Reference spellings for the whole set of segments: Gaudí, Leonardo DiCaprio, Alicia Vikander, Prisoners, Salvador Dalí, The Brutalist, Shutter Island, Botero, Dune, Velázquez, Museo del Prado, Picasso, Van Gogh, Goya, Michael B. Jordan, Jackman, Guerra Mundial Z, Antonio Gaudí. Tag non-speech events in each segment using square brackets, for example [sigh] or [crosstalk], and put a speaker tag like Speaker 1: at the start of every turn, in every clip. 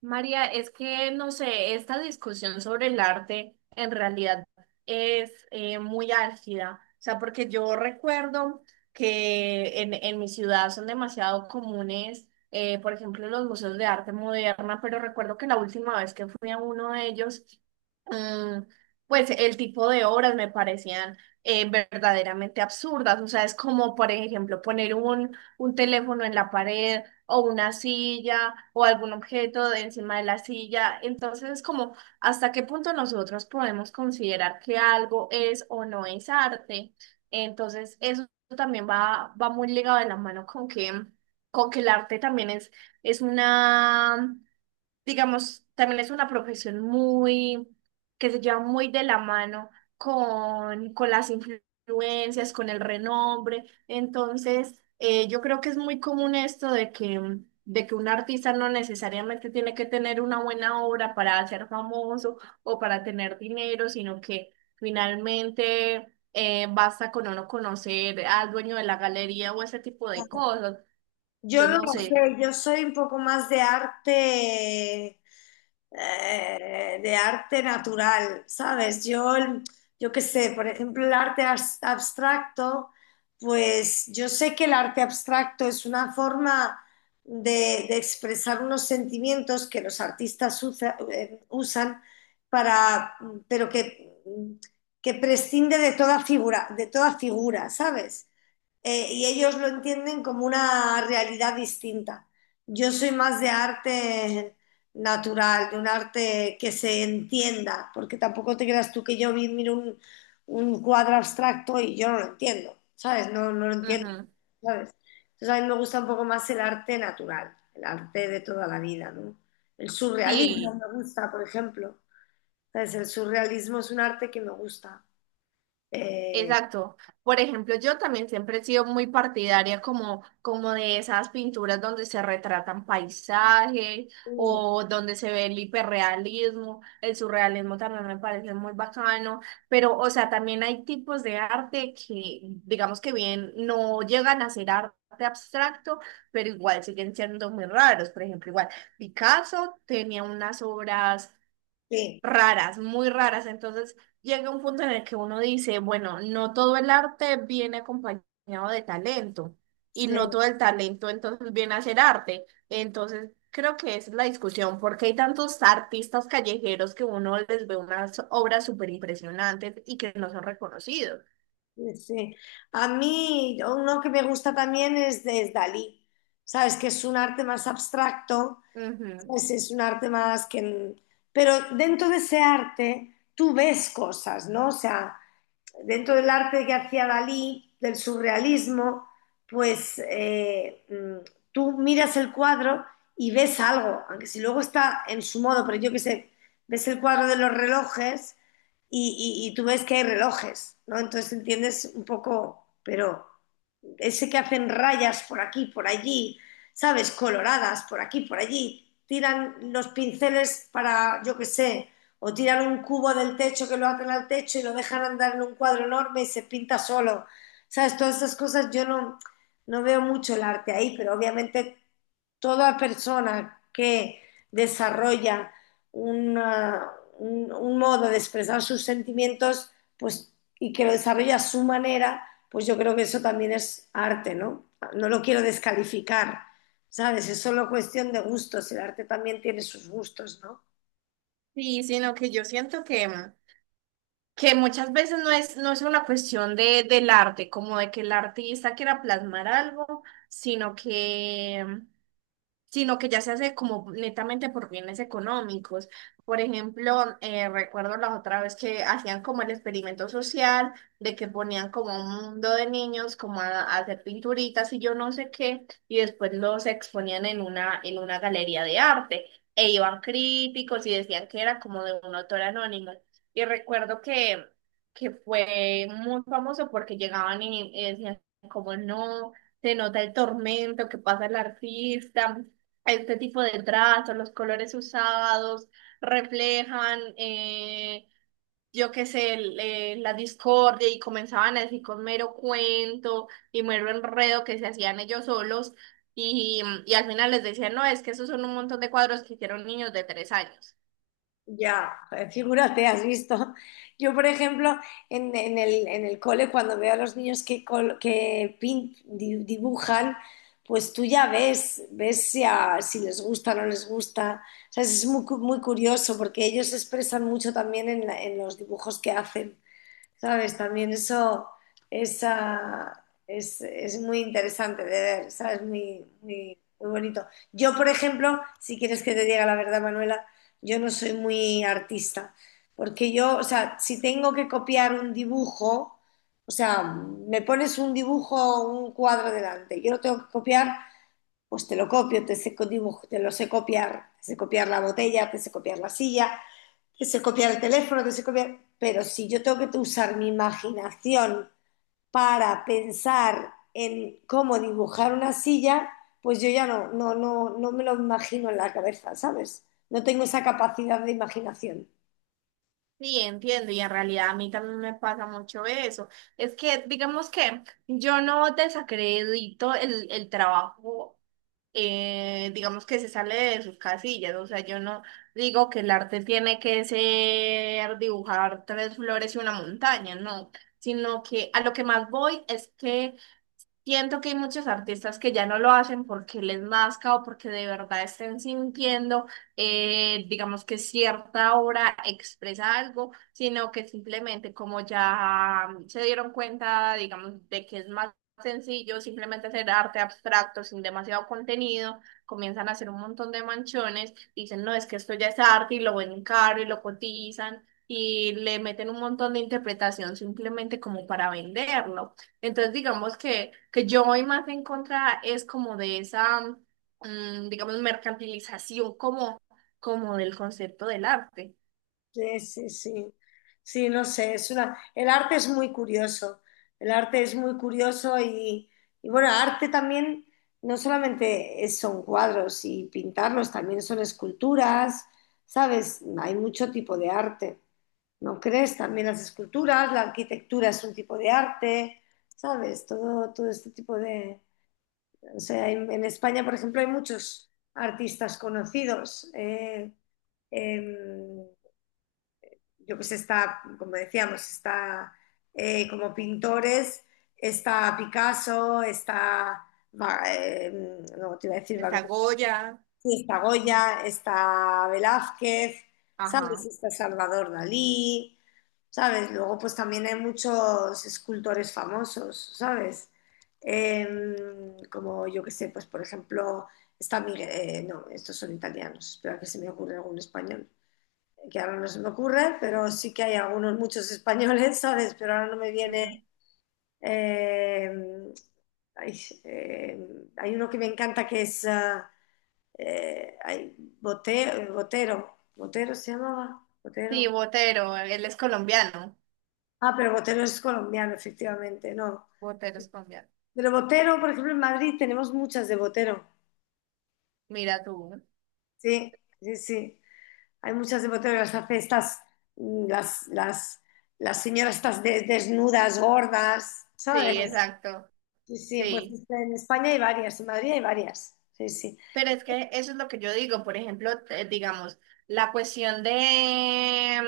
Speaker 1: María, es que, no sé, esta discusión sobre el arte en realidad es muy álgida. O sea, porque yo recuerdo que en mi ciudad son demasiado comunes, por ejemplo, los museos de arte moderna, pero recuerdo que la última vez que fui a uno de ellos, mm, pues el tipo de obras me parecían verdaderamente absurdas. O sea, es como, por ejemplo, poner un teléfono en la pared o una silla o algún objeto de encima de la silla. Entonces, es como hasta qué punto nosotros podemos considerar que algo es o no es arte. Entonces, eso también va muy ligado de la mano con que el arte también es una digamos, también es una profesión muy, que se lleva muy de la mano con las influencias, con el renombre. Entonces, yo creo que es muy común esto de que un artista no necesariamente tiene que tener una buena obra para ser famoso o para tener dinero, sino que finalmente, basta con uno conocer al dueño de la galería o ese tipo de cosas.
Speaker 2: Yo
Speaker 1: Entonces,
Speaker 2: no
Speaker 1: no
Speaker 2: lo
Speaker 1: sé.
Speaker 2: sé, yo soy un poco más de arte natural, ¿sabes? Yo, yo qué sé, por ejemplo, el arte abstracto, pues yo sé que el arte abstracto es una forma de expresar unos sentimientos que los artistas usan para, pero que prescinde de toda figura, ¿sabes? Y ellos lo entienden como una realidad distinta. Yo soy más de arte natural, de un arte que se entienda, porque tampoco te creas tú que yo miro un cuadro abstracto y yo no lo entiendo, ¿sabes? No, no lo entiendo,
Speaker 1: Ujú.
Speaker 2: ¿sabes? Entonces a mí me gusta un poco más el arte natural, el arte de toda la vida, ¿no? El surrealismo
Speaker 1: Sí.
Speaker 2: me gusta, por ejemplo. ¿Sabes? El surrealismo es un arte que me gusta. Eh,
Speaker 1: Exacto. Por ejemplo, yo también siempre he sido muy partidaria como de esas pinturas donde se retratan paisajes
Speaker 2: sí,
Speaker 1: o donde se ve el hiperrealismo, el surrealismo también me parece muy bacano, pero o sea, también hay tipos de arte que digamos que bien no llegan a ser arte abstracto, pero igual siguen siendo muy raros. Por ejemplo, igual Picasso tenía unas obras
Speaker 2: sí.
Speaker 1: raras, muy raras. Entonces llega un punto en el que uno dice, bueno, no todo el arte viene acompañado de talento y
Speaker 2: Sí.
Speaker 1: no todo el talento entonces viene a ser arte. Entonces creo que esa es la discusión, porque hay tantos artistas callejeros que uno les ve unas obras súper impresionantes y que no son reconocidos.
Speaker 2: Sí, sí. A mí uno que me gusta también es Dalí, ¿sabes? Que es un arte más abstracto,
Speaker 1: Ujú.
Speaker 2: ¿sabes? Es un arte más que... Pero dentro de ese arte tú ves cosas, ¿no? O sea, dentro del arte que hacía Dalí, del surrealismo, pues tú miras el cuadro y ves algo, aunque si luego está en su modo, pero yo qué sé, ves el cuadro de los relojes y tú ves que hay relojes, ¿no? Entonces entiendes un poco, pero ese que hacen rayas por aquí, por allí, ¿sabes? Coloradas por aquí, por allí, tiran los pinceles para, yo qué sé, o tiran un cubo del techo que lo atan al techo y lo dejan andar en un cuadro enorme y se pinta solo. ¿Sabes? Todas esas cosas yo no, no veo mucho el arte ahí, pero obviamente toda persona que desarrolla una- un modo de expresar sus sentimientos, pues, y que lo desarrolla a su manera, pues yo creo que eso también es arte, ¿no? No lo quiero descalificar, ¿sabes? Es solo cuestión de gustos, el arte también tiene sus gustos, ¿no?
Speaker 1: Sí, sino que yo siento que muchas veces no es una cuestión de, del arte, como de que el artista quiera plasmar algo, sino que sino que ya se hace como netamente por bienes económicos. Por ejemplo, recuerdo la otra vez que hacían como el experimento social de que ponían como un mundo de niños como a hacer pinturitas y yo no sé qué, y después los exponían en una galería de arte e iban críticos y decían que era como de un autor anónimo. Y recuerdo que fue muy famoso porque llegaban y decían como no se nota el tormento que pasa el artista, este tipo de trazos, los colores usados reflejan, yo qué sé, la discordia y comenzaban a decir con mero cuento y mero enredo que se hacían ellos solos y al final les decían, no, es que esos son un montón de cuadros que hicieron niños de 3 años.
Speaker 2: Ya, figúrate, has visto. Yo, por ejemplo, en el cole, cuando veo a los niños que dibujan, pues tú ya ves, ves si les gusta o no les gusta. O sea, es muy curioso porque ellos se expresan mucho también en los dibujos que hacen. ¿Sabes? También eso es muy interesante de ver, ¿sabes? Muy, muy, muy bonito. Yo, por ejemplo, si quieres que te diga la verdad, Manuela, yo no soy muy artista, porque yo, o sea, si tengo que copiar un dibujo, o sea, me pones un dibujo, un cuadro delante, yo lo tengo que copiar, pues te lo copio, te sé, te lo sé copiar, te sé copiar la botella, te sé copiar la silla, que se copiar el teléfono, que se copiar. Pero si yo tengo que usar mi imaginación para pensar en cómo dibujar una silla, pues yo ya no, no, no, no me lo imagino en la cabeza, ¿sabes? No tengo esa capacidad de imaginación.
Speaker 1: Sí, entiendo, y en realidad a mí también me pasa mucho eso. Es que, digamos que yo no desacredito el trabajo digamos que se sale de sus casillas, o sea, yo no digo que el arte tiene que ser dibujar tres flores y una montaña, no, sino que a lo que más voy es que siento que hay muchos artistas que ya no lo hacen porque les nazca o porque de verdad estén sintiendo, digamos que cierta obra expresa algo, sino que simplemente como ya se dieron cuenta, digamos, de que es más sencillo simplemente hacer arte abstracto sin demasiado contenido, comienzan a hacer un montón de manchones, dicen, no, es que esto ya es arte y lo ven caro y lo cotizan. Y le meten un montón de interpretación simplemente como para venderlo. Entonces, digamos que yo voy más en contra es como de esa, digamos, mercantilización como del concepto del arte.
Speaker 2: Sí, sí, sí. Sí, no sé, es una... El arte es muy curioso. El arte es muy curioso y bueno, arte también no solamente son cuadros y pintarlos, también son esculturas, ¿sabes? Hay mucho tipo de arte. ¿No crees? También las esculturas, la arquitectura es un tipo de arte, ¿sabes? Todo, todo este tipo de... O sea, en España, por ejemplo, hay muchos artistas conocidos. Em, yo pues está, como decíamos, está como pintores, está Picasso, está, Va- eh, no te iba a decir Van
Speaker 1: Está
Speaker 2: Gogh,
Speaker 1: Goya.
Speaker 2: sí, está
Speaker 1: Mm.
Speaker 2: Goya, está Velázquez, ¿sabes?
Speaker 1: Ajá.
Speaker 2: Está Salvador Dalí, ¿sabes? Luego pues también hay muchos escultores famosos, ¿sabes? Em, Como yo que sé, pues por ejemplo, está Miguel, no, estos son italianos, espera que se me ocurre algún español que ahora no se me ocurre, pero sí que hay algunos, muchos españoles, [laughs] ¿sabes? Pero ahora no me viene...
Speaker 1: Ujú.
Speaker 2: eh, ay, eh, Hay uno que me encanta que es... eh, ay, Botero. ¿Botero se llamaba?
Speaker 1: Sí,
Speaker 2: Botero.
Speaker 1: Botero, él es colombiano.
Speaker 2: Ah, pero Botero es colombiano, efectivamente, no.
Speaker 1: Botero es colombiano.
Speaker 2: Pero Botero, por ejemplo, en Madrid tenemos muchas de Botero.
Speaker 1: Mira tú.
Speaker 2: Sí, sí, sí. Hay muchas de Botero, las hace estas, mm, las, las, las señoras estas desnudas, gordas, ¿sabes?
Speaker 1: Sí, exacto.
Speaker 2: Sí, sí, pues
Speaker 1: Sí.
Speaker 2: este, en España hay varias, en Madrid hay varias. Sí, sí.
Speaker 1: Pero es que eso es lo que yo digo. Por ejemplo, digamos, la cuestión de,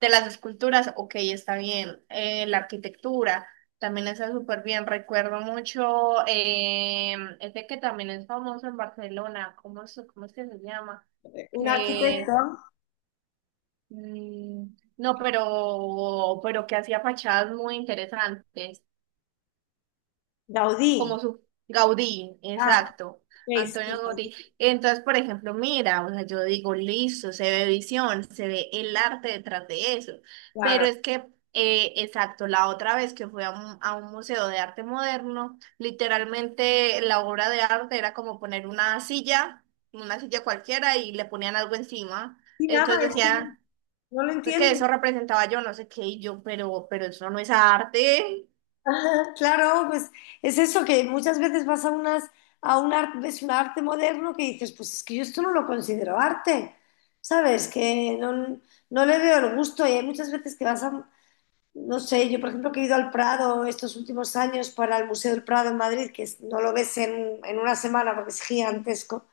Speaker 1: de las esculturas, ok, está bien. La arquitectura también está súper bien. Recuerdo mucho este que también es famoso en Barcelona, ¿cómo es que se llama?
Speaker 2: Un arquitecto,
Speaker 1: Que mm, no, pero que hacía fachadas muy interesantes. Como
Speaker 2: Gaudí.
Speaker 1: su Gaudí,
Speaker 2: Ah,
Speaker 1: exacto,
Speaker 2: ok, sí,
Speaker 1: Antonio
Speaker 2: Gaudí,
Speaker 1: Gaudí. Entonces, por ejemplo, mira, o sea, yo digo, listo, se ve visión, se ve el arte detrás de eso,
Speaker 2: claro.
Speaker 1: pero es que, exacto, la otra vez que fui a un museo de arte moderno, literalmente la obra de arte era como poner una silla cualquiera y le ponían algo encima,
Speaker 2: Y nada,
Speaker 1: entonces
Speaker 2: es que
Speaker 1: decía
Speaker 2: no lo
Speaker 1: que
Speaker 2: entiendo.
Speaker 1: eso
Speaker 2: [laughs]
Speaker 1: representaba yo no sé qué y yo, pero eso no es arte.
Speaker 2: Ajá, claro, pues es eso que muchas veces vas a unas a un arte, ves un arte moderno que dices, pues es que yo esto no lo considero arte, ¿sabes? Que no, no le veo el gusto y hay muchas veces que vas a, no sé, yo por ejemplo que he ido al Prado estos últimos años para el Museo del Prado en Madrid, que no lo ves en una semana porque es gigantesco,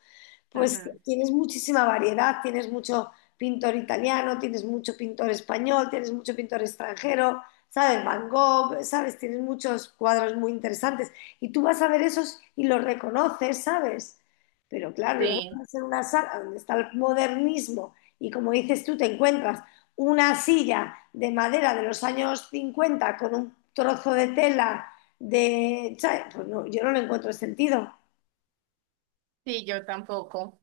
Speaker 2: pues
Speaker 1: Ujú.
Speaker 2: tienes muchísima variedad, tienes mucho pintor italiano, tienes mucho pintor español, tienes mucho pintor extranjero, ¿sabes? Van Gogh, ¿sabes? Tienes muchos cuadros muy interesantes y tú vas a ver esos y los reconoces, ¿sabes? Pero claro, luego vas a
Speaker 1: Sí,
Speaker 2: hacer una sala donde está el modernismo y como dices tú, te encuentras una silla de madera de los años 50 con un trozo de tela de... ¿sabes? Pues no, yo no le encuentro sentido.
Speaker 1: sí, yo tampoco.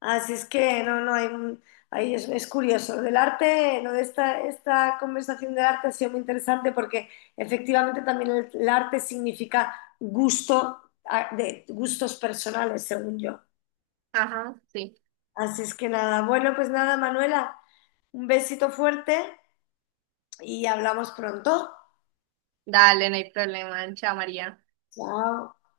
Speaker 2: Así es que no, no, hay ahí es curioso. Lo del arte, lo de esta conversación del arte ha sido muy interesante porque efectivamente también el arte significa gusto, de gustos personales, según yo.
Speaker 1: Ajá, sí.
Speaker 2: Así es que nada, bueno, pues nada, Manuela, un besito fuerte y hablamos pronto.
Speaker 1: Dale, no hay problema. Chao, María.
Speaker 2: Chao.